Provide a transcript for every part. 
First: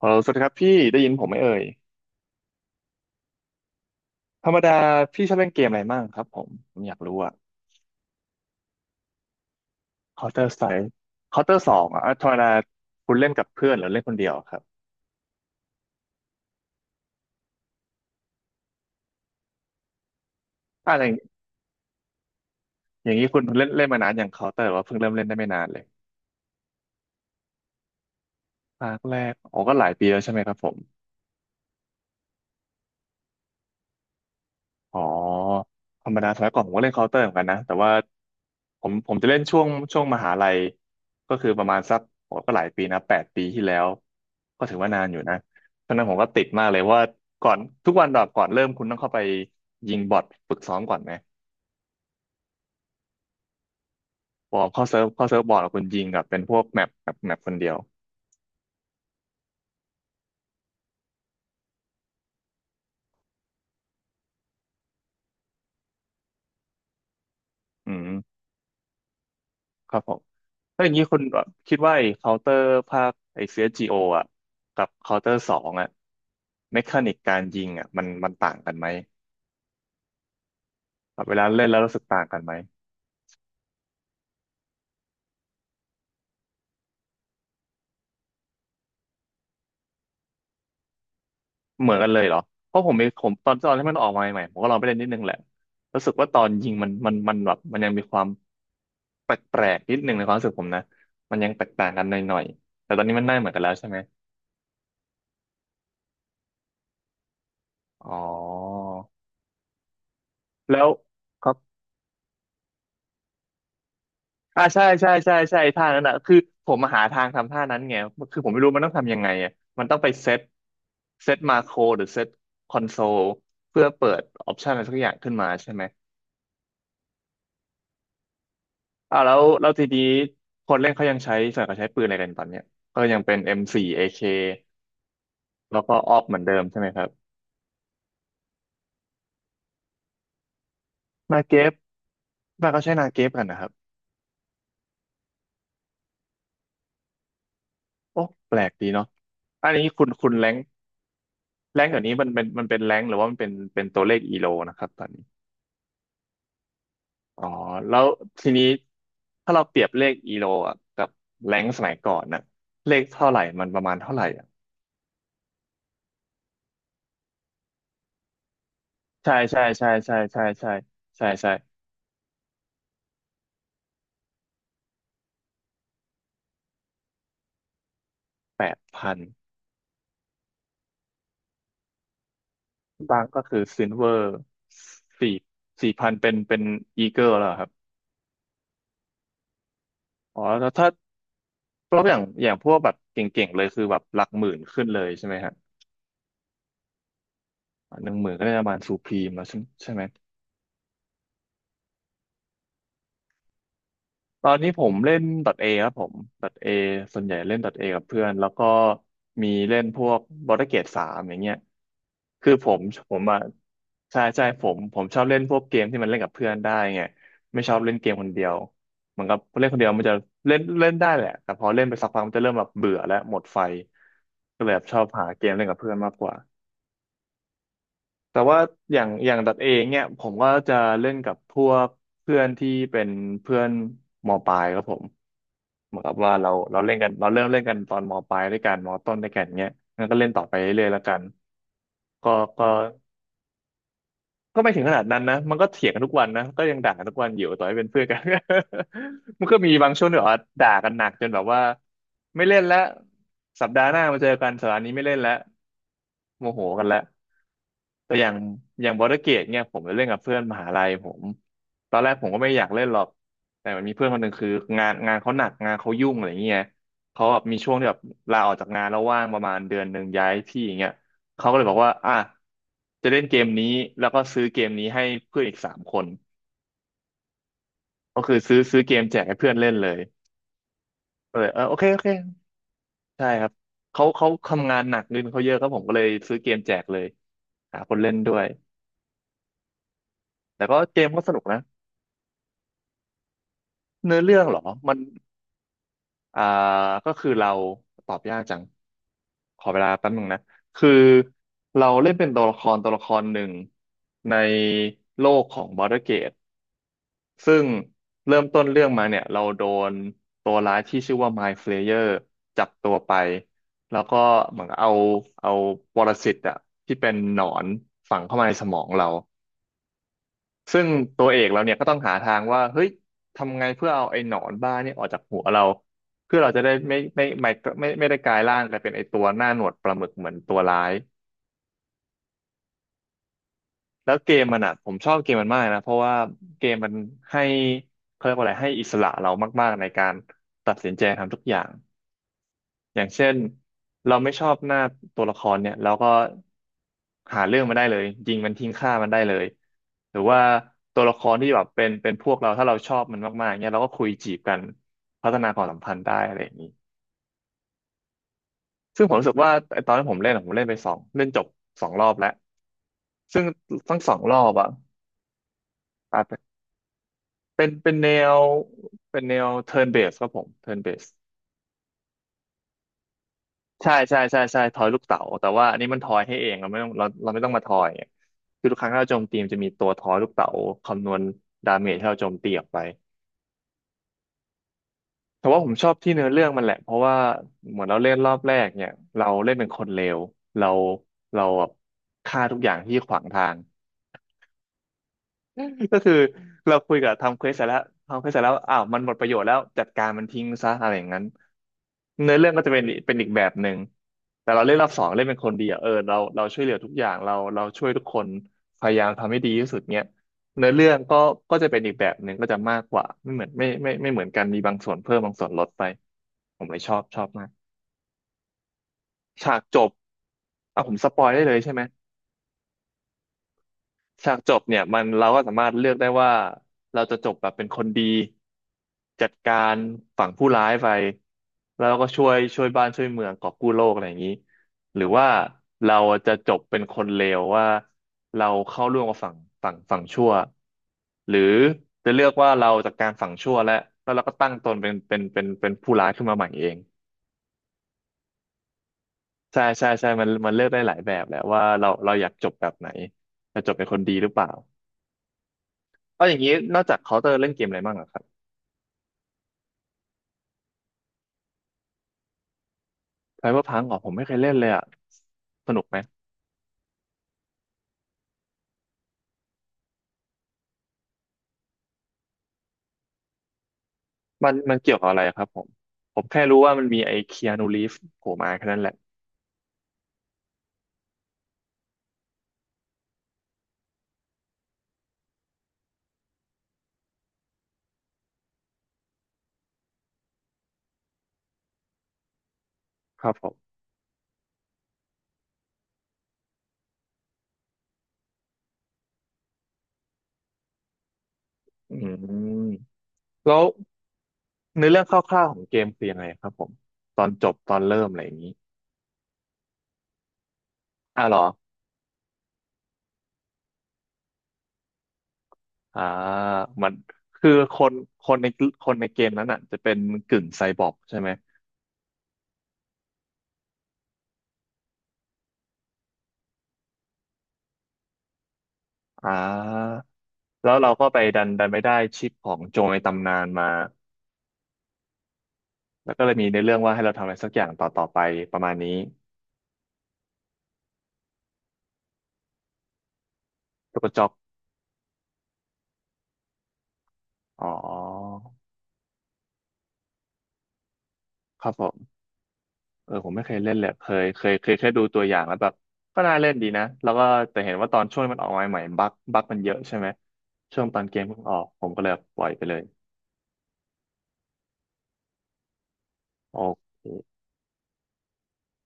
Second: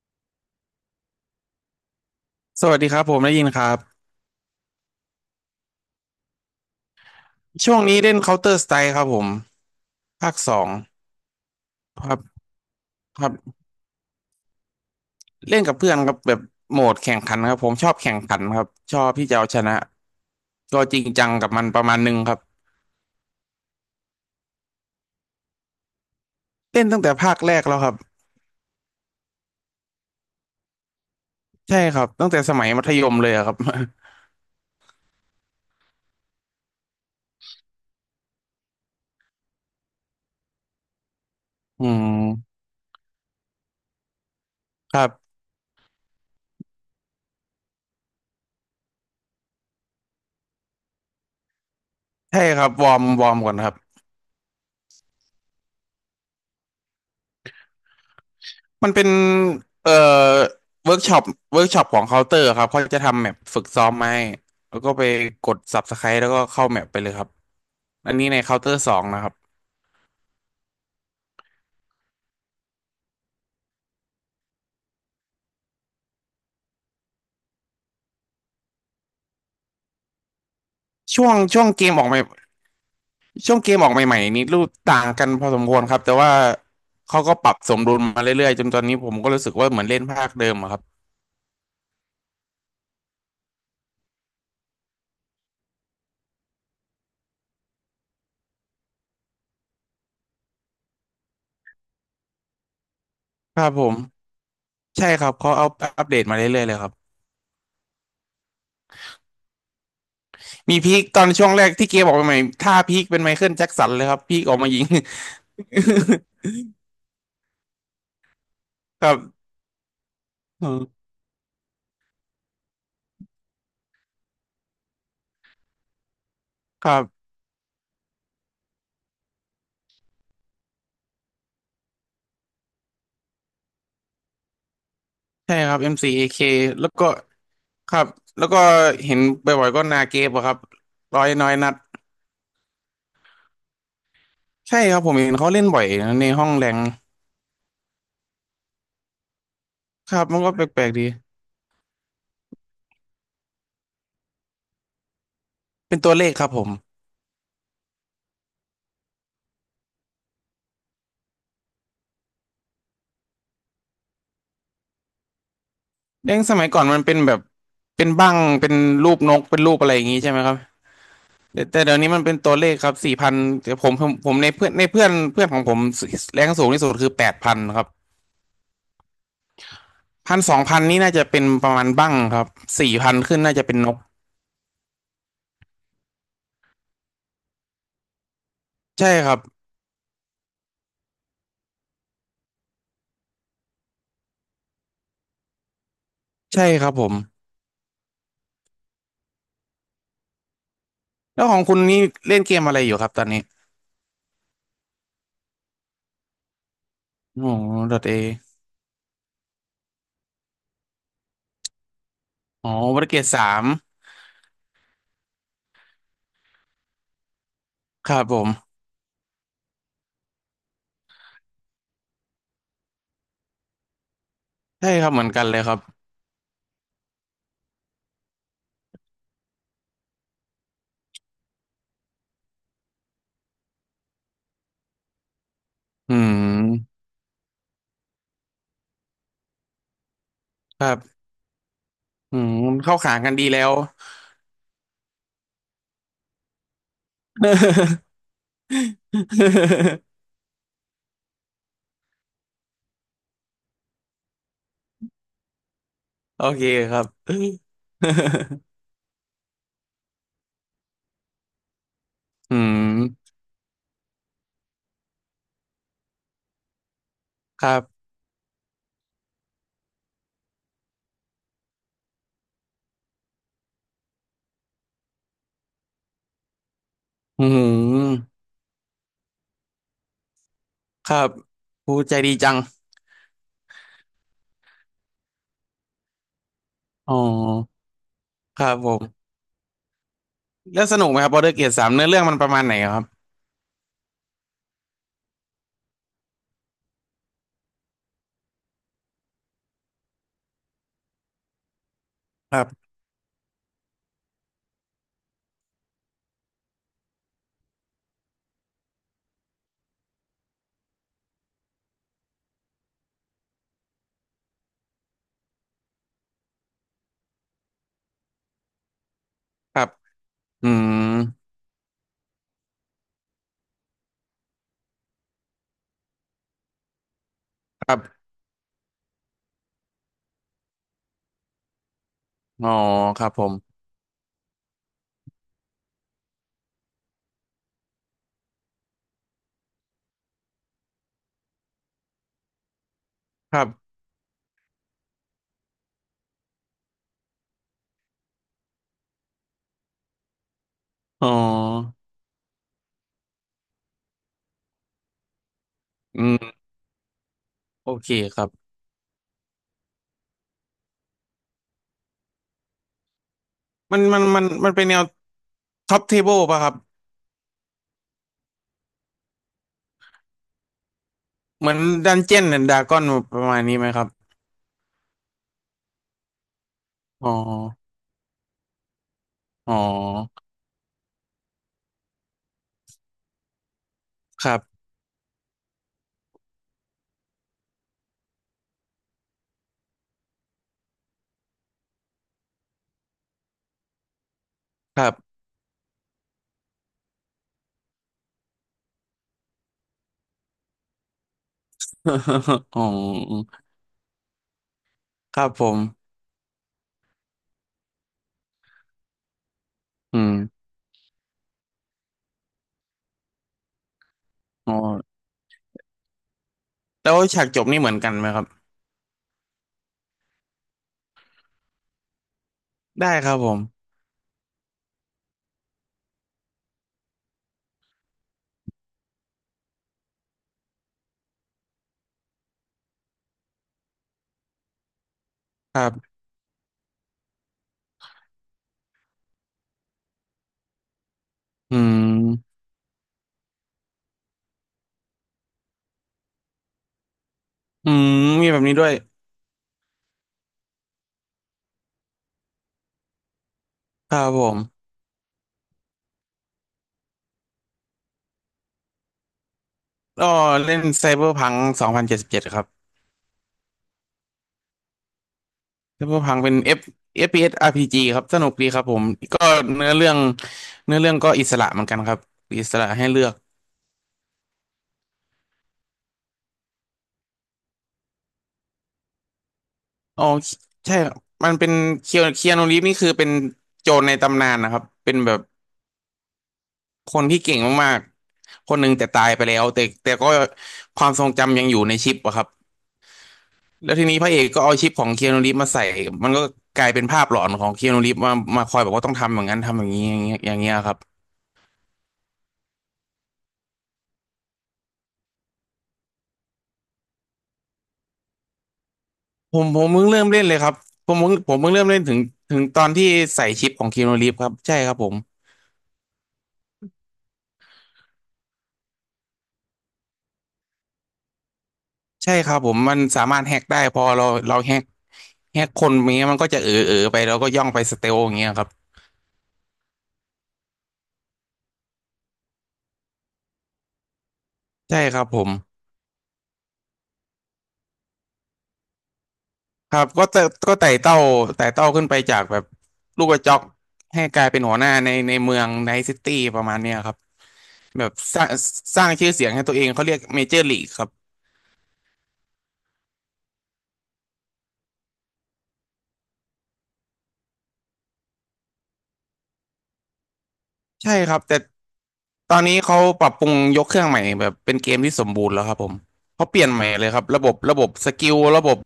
ฮัลโหลสวัสดีครับพี่ได้ยินผมไหมเอ่ยสวัสดีครับผมได้ยินครับธรรมดาพี่ชอบเล่นเกมอะไรมั่งครับผมอยากรู้อะ ช่วงนี้เล่น Counter Strike ครับผมภาค Counter สอง Strike Counter สองคอะรับธรรมดาคุณครัเล่บนกับเพื่อนหรือเล่นคนเดียวครับเล่นกับเพื่อนครับแบบโหมดแข่งขันครับผมชอบแข่งขันครับชอบที่จะเอาชนะก็อะจไรริงอย่าจังงกับมันประมาณหนึงครับอย่างนี้คุณเล่นเล่นมานานอย่าง Counter หรือว่าเพิ่งเริ่มเล่นได้ไม่นานเลยเล่นตั้งแต่ภาคแรกแล้วครับภาคแรกอ๋อก็หลายปีแล้วใช่ไหมครับผม ใช่ครับตั้งแต่สมัยมัธยมเลยอะครับ อ๋อธรรมดาสมัยก่อนผมก็เล่นเคาน์เตอร์เหมือนกันนะแต่ว่าผมจะเล่นช่วงมหาลัยก็คือประมาณอืสักโอ้ก็มหลายปีนะ8 ปีที่แล้วก็ถือว่าคนารันอยู่บนะตอนนั้นผมก็ติดมากเลยว่าก่อนทุกวันดอบก่อนเริ่มคุณต้องเข้าไปยิงบอทฝึกซ้อมก่อนไหมใช่ครับวอร์มวอร์มก่อนครับพอเข้าเซิร์ฟบอทคุณยิงกับเป็นพวกแมปคนเดียวมันเป็นเอ่อเวิร์กช็อปเวิร์กช็อปของเคาน์เตอร์ครับเขาจะทำแมปฝึกซ้อมมาให้แล้วก็ไปกด Subscribe แล้วก็เข้าแมปไปเลยครับอืมอันนี้ในเคาน์เตอร์สองนะครับ ครับผมแล้วอย่างนี้คุณคิดว่าไอ้เคาน์เตอร์ภาคไอ้ CSGO อสจีโออ่ะกับเคาน์เตอร์สองอ่ะเมคานิกการยิงอ่ะมันต่างกันไหม แบช่บวเวงลาช่เล่วนงแล้วเกรู้มสึอกอกใหม่ต่างกันไหมช่วงเกมออกใหม่ๆนี่รูปต่างกันพอสมควรครับแต่ว่าเขาก็ปรับสมดุลมาเรื่อยๆจนตอนนี้ผมก็รู้สึกว่าเหมือนเล่นภาคเดิมอะครับเหมือนกันเลยเหรอเพราะผมมีผมตอนที่มันออกมาใหม่ๆผมก็ลองไปเล่นนิดนึงแหละรู้สึกว่าตอนยิงมันแบบมันยังมีความแปลกๆนิดนึงในความรู้สึกผมนะมันยังแตกต่างกันหน่อยๆแต่ตอนนี้มันได้เหมือนคกันรัแล้บวผใช่ไหมมใช่ครับเขาเอาอัปเดตมาเรื่อยๆเลยครับอ๋อมีแล้วพีคตอนคช่วรังบแรกที่เกมออกใหม่ๆท่าพีคเป็นไมเคิลแจ็คสันเลยครับพีคออกอ่ามายิใช่ง ใช่ใช่ใช่ท่านั้นอ่ะคือ ผมมาหาทางทำท่านั้นไงคือผมไม่รู้มันต้องครัทำยังไงบอะมันต้องไปเซตอืมเซตมาโครหรือเซตคอนโซลเพื่อเปิดออปชันอะไรสักอย่างขึ้นมาใช่ไหม ครับอ่าแล้วทีนี้คนเล่นเขายังใช้ส่วนใหญ่เขาใช้ปืนอะไรกันตอนเนี้ยก็ยังเป็น M4 AK ใช่ครัแล้บวเอก็มซีออกเหเ k มือนเดิมใช่ไหแล้มวครัก็บครับแล้วก็เห็นบ่อยๆก็นาเกฟอะครับร้อยนาน้อยเกนัฟดบ้านเขาใช้นาเกฟกันนะครับใช่ครับผมเห็นเขาเล่นบ่อยนะในห้องแรงโอ้แปลกดีเนาะอันนี้คุณครับคุณมันแรก็งแปลกๆดี แรงเดี๋ยวนี้มันเป็นแรงหรือว่ามันเป็นตัวเลขอีโลนะครับตอนนี้เป็นตัวเลขครับผมอ๋อแล้วทีนี้ถ้าเราเปรียบเลขอีโลอ่ะกับแรงสมัยก่อนน่ะเลขเท่าไหร่มันประมาณเท่าไหร่อ่ะเด้งสมัยก่อนมันเป็นแบบเป็นบั้งเป็นรูปนใช่กเป็ใช่นรูปอะใช่ไรอย่างใช่งี้ใช่ไหมใช่ครับใช่ใช่ใช่แต่แต่เดี๋ยวนี้มันเป็นตัวเลขครับสี่พันแต่ผมในเพื่อนในเพื่อนเพื่อนของผมแรงสูงที่สุดคือ8,000ครับ8,000 พันสองพันนี่น่าจะเป็นประมาณบั้งครับสี่พันบางขึ้ก็นน่าคือจะเป็นซินลกเวอร์สี่สี่พันเป็นอีเกิลแล้วครับใช่ครับอ๋อแล้วถ้าเพราะอย่างพวกแบบเก่งๆเลยคือแบบหลักหมื่นขึ้นเลยใช่ไหมฮะใช่ครับผม10,000ก็ได้ประมาณสูพรีมแล้วใช่ใช่ไหม แล้วของคุณนี่เล่นเกมอะไรอยู่ครับตอนนี้ตอนนี้ผมเล่น .A ครับผม .A ส่วนใหญ่อ๋อเล่น .A ดอกัทบเอเพื่อนแล้วก็มีเล่นพวก b a r d e r Gate สามอย่างเงี้ยคือผอ๋อมวรเกรดอ่ะสามใช่ใช่ผมชอบเล่นพวกเกมที่มันเล่นกับเพื่อนได้ไงไม่ชอบเล่นเกคมรัคบนผเดียวมเหมือนกับเล่นคนเดียวมันจะเล่นเล่นได้แหละแต่พอเล่นไปสักพักมันจะเริ่มแบบเบื่อและหมดไฟก็เลยแบบใช่ชอคบรับเหหามือนกัเกนมเลยเล่นคกัรับบเพื่อนมากกว่า แต่ว่าอย่างดัดเองเนี่ยผมก็จะเล่นกับพวกเพื่อนที่เป็นเพื่อนมปลายครับผมเหมือนกัอืบว่าเราเล่มนกันเราเริ่มเล่นกันตอนมปลายด้วยกันมต้นด้วยกันเนี่ยงั้นก็เล่นต่อไปคเรื่อยรัๆแล้วกันบก็อืมก็เข้าขากันดีแล้ว ไม่ถึงขนาดนั้นนะมันก็เถียงกันทุกวันนะก็ยังด่ากันทุกวันอยู่ต่อให้เป็นเพื่อน กัน มันก็มีบางช่วงที่แบ บว่าด่ากันหนักจนแบบว่าไม่เล่นแล้วสัปดาห์หน้ามาเจอกันสัปดาห์นี้ไม่เล่นแล้วโอโมโหเคกันคแล้รัว บ แต่อย่างบอร์ดเกตเนี่ยผมไปเล่นกับเพื่อนมหาลัยผมตอนแรกผมก็ไม่อือยากเล่นหรอกมแต่มันมีเพื่อนคนหนึ่งคืองานเขาหนักงานเขายุ่งอะไรเงี้ยเขาแบบมีคช่วรังที่แบบบลาออกจากงานแล้วว่างประมาณเดือนหนึ่งย้ายที่อย่างเงี้ยเขาก็เลยบอกว่าอ่ะจะเล่นเกมนี้แล้วก็ซื้อเกมนี้ให้เพื่อนอีกสามคนอืก็มคือซื้อเกมแจกให้เพื่อนเล่นเลยครับก็เลยเออโอเคโอผู้เคใจดีจังใช่ครับเขาทำงานหนักเงินเขาเยอะครับผมก็เลยซื้อเกมแจกเลยอ๋อหาคนเล่นด้วยครับผมแต่ก็แล้วสเกนุมกไหมก็ครัสบบนุอร์กเดอร์นะ เกตสามเนื้อเรื่องมันประมาณไหนครับ เนื้อเรื่องเหรอ มันอ่าก็คือเราตอบยากจัง ขอเวลาแป๊บนึงนะ คือเราเล่นเป็นตัวคละครัรบหนึ่งในโลกของ Baldur's Gate ซึ่งเริ่มต้นเรื่องมาเนี่ยเราโดนตัวร้ายที่ชื่อว่า Mind Flayer จับตัวไป แล้วก็เหมือนเอาปรสิตอะที่เป็นหนอนฝังเข้ามาในสมองเรา ครับอืซึ่งตัวเอกมเราเนี่ยก็ต้องหาทางว่าเฮ้ยทำไงเพื่อเอาไอ้หนอนบ้าเนี่ยออกจากหัวเราเพื่อเราจะได้คไม่ได้รับกลายร่างกลายเป็นไอ้ตัวหน้าหนวดปลาหมึกเหมือนตัวร้ายอ๋อครับผมแล้วเกมมันอ่ะผมชอบเกมมันมากนะเพราะว่าเกมมันให้เขาเรียกว่าอะไรให้อิสระเรามากๆในการตัดสินใจทำทุกอย่าง อย่างเช่นครับเราไม่ชอบหน้าตัวละครเนี่ยเราก็หาเรื่องมันได้เลยยิงมันทิ้งฆ่ามันได้เลยหรือว่าตัวละคอ๋รที่แบบเป็นอเป็นพวกเราถ้าเราชอบมันมากๆเนี่ยเราก็คุยจีบกันพัฒนาความสัมพันธ์ได้อือะไรอย่ามงนี้โอเคครับ ซึ่งผมรู้สึกว่าไอ้ตอนที่ผมเล่นอะผมเล่นไปสองเล่นจบสองรอบแล้วซึ่งทั้มังนสอมังนรอมันบอ่ะมันเป็นแนวท็อปเทอาจเบิลจะป่ะครับ เป็นวเป็นแนว turn base ครับผม turn base เหมือนดันเจียนดดากอนประมาณนี้ไหมใช่ครับใช่ใช่ใช่ทอยลูกเต๋าแต่ว่าอันนี้มันทอยให้เองเราไม่ต้องเราอ๋เราอไม่ต้องมาทอยเนี่ยคือทุกครั้งที่เราโจมตีมันจะมีอ๋ตัวทอยลูกอเต๋าคำนวณดาเมจที่เราโจมตีออกไปครับแต่ว่าผมชอบที่เนื้อเรื่องมันแหละเพราะว่าเหมือนเราเล่นรอบแรกเนี่ยเราเล่นเป็นคนเลวเราเราแบบฆ่าทุกอย่างที่ขวางทาง ครับ ก็คือเราคุยกับทำเควสเสร็จแล้วทำเควสเสร็จแล้วอ้าวมันหมดประโยชน์แล้วจัดการมันทิ้งซะอะไรอย่างนั้นเนื้อเรื่องก็ จะอ๋เป็อนอีกเป็นอีกแบบหนึ่งแต่เราเล่นรอบสองเล่นเป็คนรัคบนผดีอะม เออเราช่วยเหลือทุกอย่างเราช่วยทุกคนพยายามทำให้ดีที่สุดเนี้ยอืมเนื้อเรื่องก็จะเป็นอีกแบบหนึ่งก็จะมากกว่าไม่เหมือนไม่เหมือนกันมีอ๋บาองส่วนเพิ่มบางส่วนลดไปผมเลยชอบแล้ชวอบฉามากกจบนี่เหมือนกันไหมครับฉากจบผมสปอยได้เลยใช่ไหม ได้ครับผมฉากจบเนี่ยมันเราก็สามารถเลือกได้ว่าเราจะจบแบบเป็นคนดีจัดการฝั่งผู้ร้ายไปแล้วเราก็ช่วยบ้านช่วยเมืองกอบกู้โลกอะไรอย่างนี้หรือว่าครัเราบจะจบเป็นคนเลวว่าเราเข้าร่วมกับฝั่งชั่วหรืออืจะเลือกว่ามเราจัดการฝั่งชั่วแล้วแล้วเราก็ตั้งตนเป็นผู้ร้ายขึ้นมาใหม่เองอืมมีแบบนี้ด้วยใช่ใช่ใช่มันมันเลือกได้หลายแบบแหละว่าเราอยากจบแบบไหนจะจบเป็นคนคดีรัหรืบอเปผล่า มเอาอย่างนี้นอกจากเคาน์เตอร์เล่นเกมอะไรบ้างอะครับก็เล่นไซเบอร์พัง2077ครับไซเบอร์พังอ๋อผมไม่เคยเล่นเลยอะสนุกไหมไซเบอร์พังเป็น F เอฟพีเอสอาร p s RPG ครับสนุกดีครับผมก็เนื้อเรื่องเนื้อเรื่องก็อิสระเหมือนกันครับอิสระให้เลือกมันมันเกี่ยวกับอะไรอะครับผมแค่รู้ว่ามันมีไอ้คีอานูรีฟโผล่มาแค่นั้นแหละอ๋อใช่ครับมันเป็นเคียเคียนูรีฟนี่คือเป็นโจรในตำนานนะครับเป็นแบบคนที่เก่งมากๆคนหนึ่งแต่ตายไปแล้วแต่แต่ก็ความทรงจำยังอยู่ในชิปอะครับ ครับผมแล้วทีนี้พระเอกก็เอาชิปของเคียนูรีฟมาใส่มันก็กลายเป็นภาพหลอนของเคียนูรีฟมามาคอยบอกว่าต้องทำอย่างนั้นทำอย่างนี้อย่างเงี้ยอย่างเงี้ยครับอืมแล้วเนื้อเรื่องคร่าวๆของเกมคือยังไงครับผมตอนจบตอนเริ่มอะไรอย่างนี้ผมผมเพิ่งเริ่มเล่นเลยครับผมอ่ะเพิ่เหรงอผมเพิ่งเริ่มเล่นถึงตอนที่ใส่ชิปของเคียนูรีฟครับใช่ครับผมอ่ามันคือคนคนในคนในเกมนั้นอ่ะจะเป็นกึ่งไซบอร์กใช่ไหมใช่ครับผมมันสามารถแฮกได้พอเราแฮกคนอย่างเงี้ยมันก็จะเออเออไปแล้วก็ย่องไปสเตลอย่างเงี้ยครับอ่าแล้วเราก็ไปดันไปได้ชิปของโจรในตำนานมา ใช่ครับผมแล้วก็เลยมีในเรื่องว่าให้เราทำอะไรสักอย่างต่อไปประมาณนี้ครับก็แต่ก็ไต่เต้าขึ้นไปจากแบบลูกกระจอกตูวกระจให้อกกลายเป็นหัวหน้าในในเมืองไนท์ซิตี้ประมาณเนี้ยครับ อ๋อแบบสร้างชื่อเสียงให้ตัวเองเขาเรียกเมเจอร์ลีกครับครับผมเออผมไม่เคยเล่นเลยเคยแค่ดูตัวอย่างแล้วแบบก็น่าเล่นดีนะแล้วก็แต่เห็นว่าตอนช่วงมันออกมาใหม่ๆบั๊กมันเยอะใช่ไหมช่วงตอนใช่เกมครัเพิ่บงอแต่อกผมก็เลยปล่อยตอไปนเลนี้ยเขาปรับปรุงยกเครื่องใหม่แบบเป็นเกมที่สมบูรณ์แล้วครับผมเขาเปโอลี่ยนใหม่เลยครัเคบระบบระบบสกิลระบบ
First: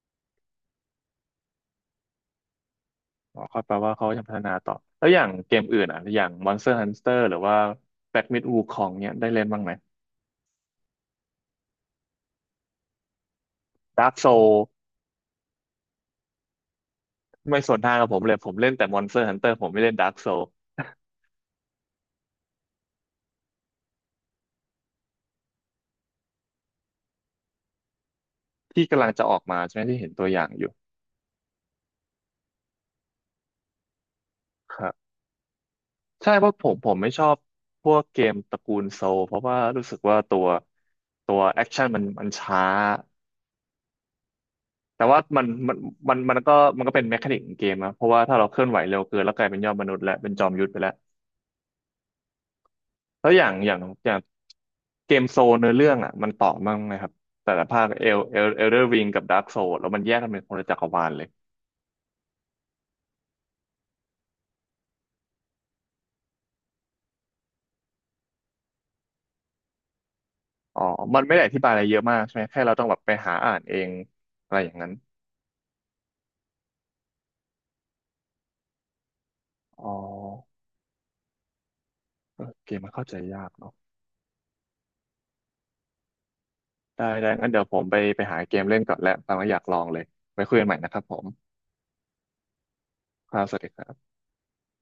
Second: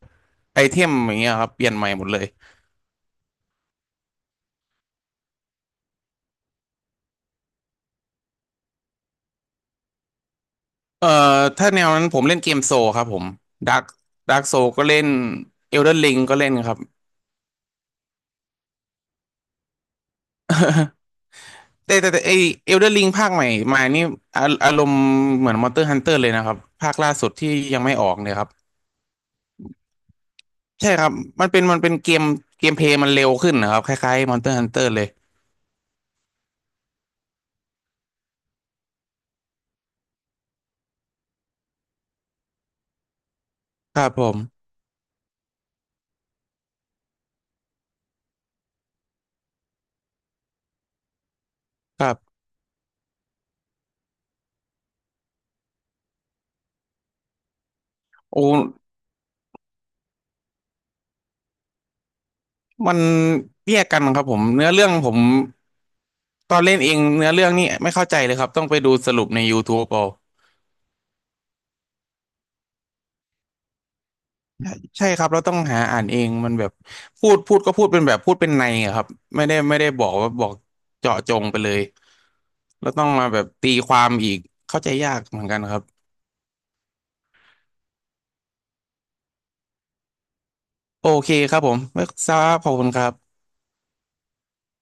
ไอเทมอย่างเงี้ยครับเปลี่ยนใหม่หมดเลยอ๋อก็แปลว่าเขาจะพัฒนาต่อแล้วอย่างเกมอื่นอ่ะอย่าง Monster Hunter หรือว่า Black Myth Wukong เนี่ยได้เล่นบ้างไหม เอ่อถ้าแนวนั้นผมเล่นเกมโซครับผมดัก Dark โซ Soul ก็เล่นเอลเดอร์ลิงก็เล่นครับไม่สวนทางกับผมเลยผมเล่นแต่ Monster Hunter ผมไม่เล่น Dark Soul แต่ไอเอลเดอร์ลิงภาคใหม่มานี่อาอารมณ์เหมือนมอนสเตอร์ฮันเตอร์เลยนะครับภาคล่าสุดที่ยังไม่ออกเนี่ยครับ ที่กำลังจะออกมาใช่ไหมที่เห็นตัวอย่างอยู่ใช่ครับมันเป็นมันเป็นเกมเกมเพลย์มันเร็วขึ้นนะครับคล้ายๆ Monster ค Hunter รัเลบยใช่เพราะผมไม่ชอบพวกเกมตระกูลโซลเพราะว่ารู้สึกว่าตัวตัวแอคชั่นมันช้าครับผมแต่ว่ามันก็มันก็เป็นแมคานิกของเกมนะเพราะว่าถ้าเราเคลื่อนไหวเร็วเกินแล้วกลายเป็นยอดมนุษย์และเป็นจอมยุทธไปแล้วครับแล้วอย่างเกมโซลเนื้อเรื่องอ่ะมันต่อมั่งไหมครับแต่ละภาคเอลเอโอ้ลเอลเดอร์ริงกับดาร์กโซลแล้วมันแยกกันเป็นคนละจักรวาลเลยมันแยกกันครับผมเนื้อเรื่องผมตอนเล่นเองเนื้อเรื่องนี่ไม่เข้าใจเลยครับต้องไปดูสรุปใน YouTube เอาอ๋อมันไม่ได้อธิบายอะไรเยอะมากใช่ไหมแค่เราต้องแบบไปหาอ่านเองอะไรอใช่ย่างนั้นใช่ครับเราต้องหาอ่านเองมันแบบพูดก็พูดเป็นแบบพูดเป็นในอะครับไม่ได้ไม่อ๋อ ได้บอกว่าบอกเจาะจงไปเลยเออเกมแล้มันวต้เข้าองใจมาแบยาบกตีเนาะความอีกเข้าใจยากเหมือนกันครับได้ได้งั้นเดี๋ยวผมไปหาเกมเล่นก่อนแล้วตามมาอยากลองเลยไว้คุยกันใหม่นะครับโอผมเคครับผมไม่ทราบขอบคุณครัคบรับสวัสดีครับ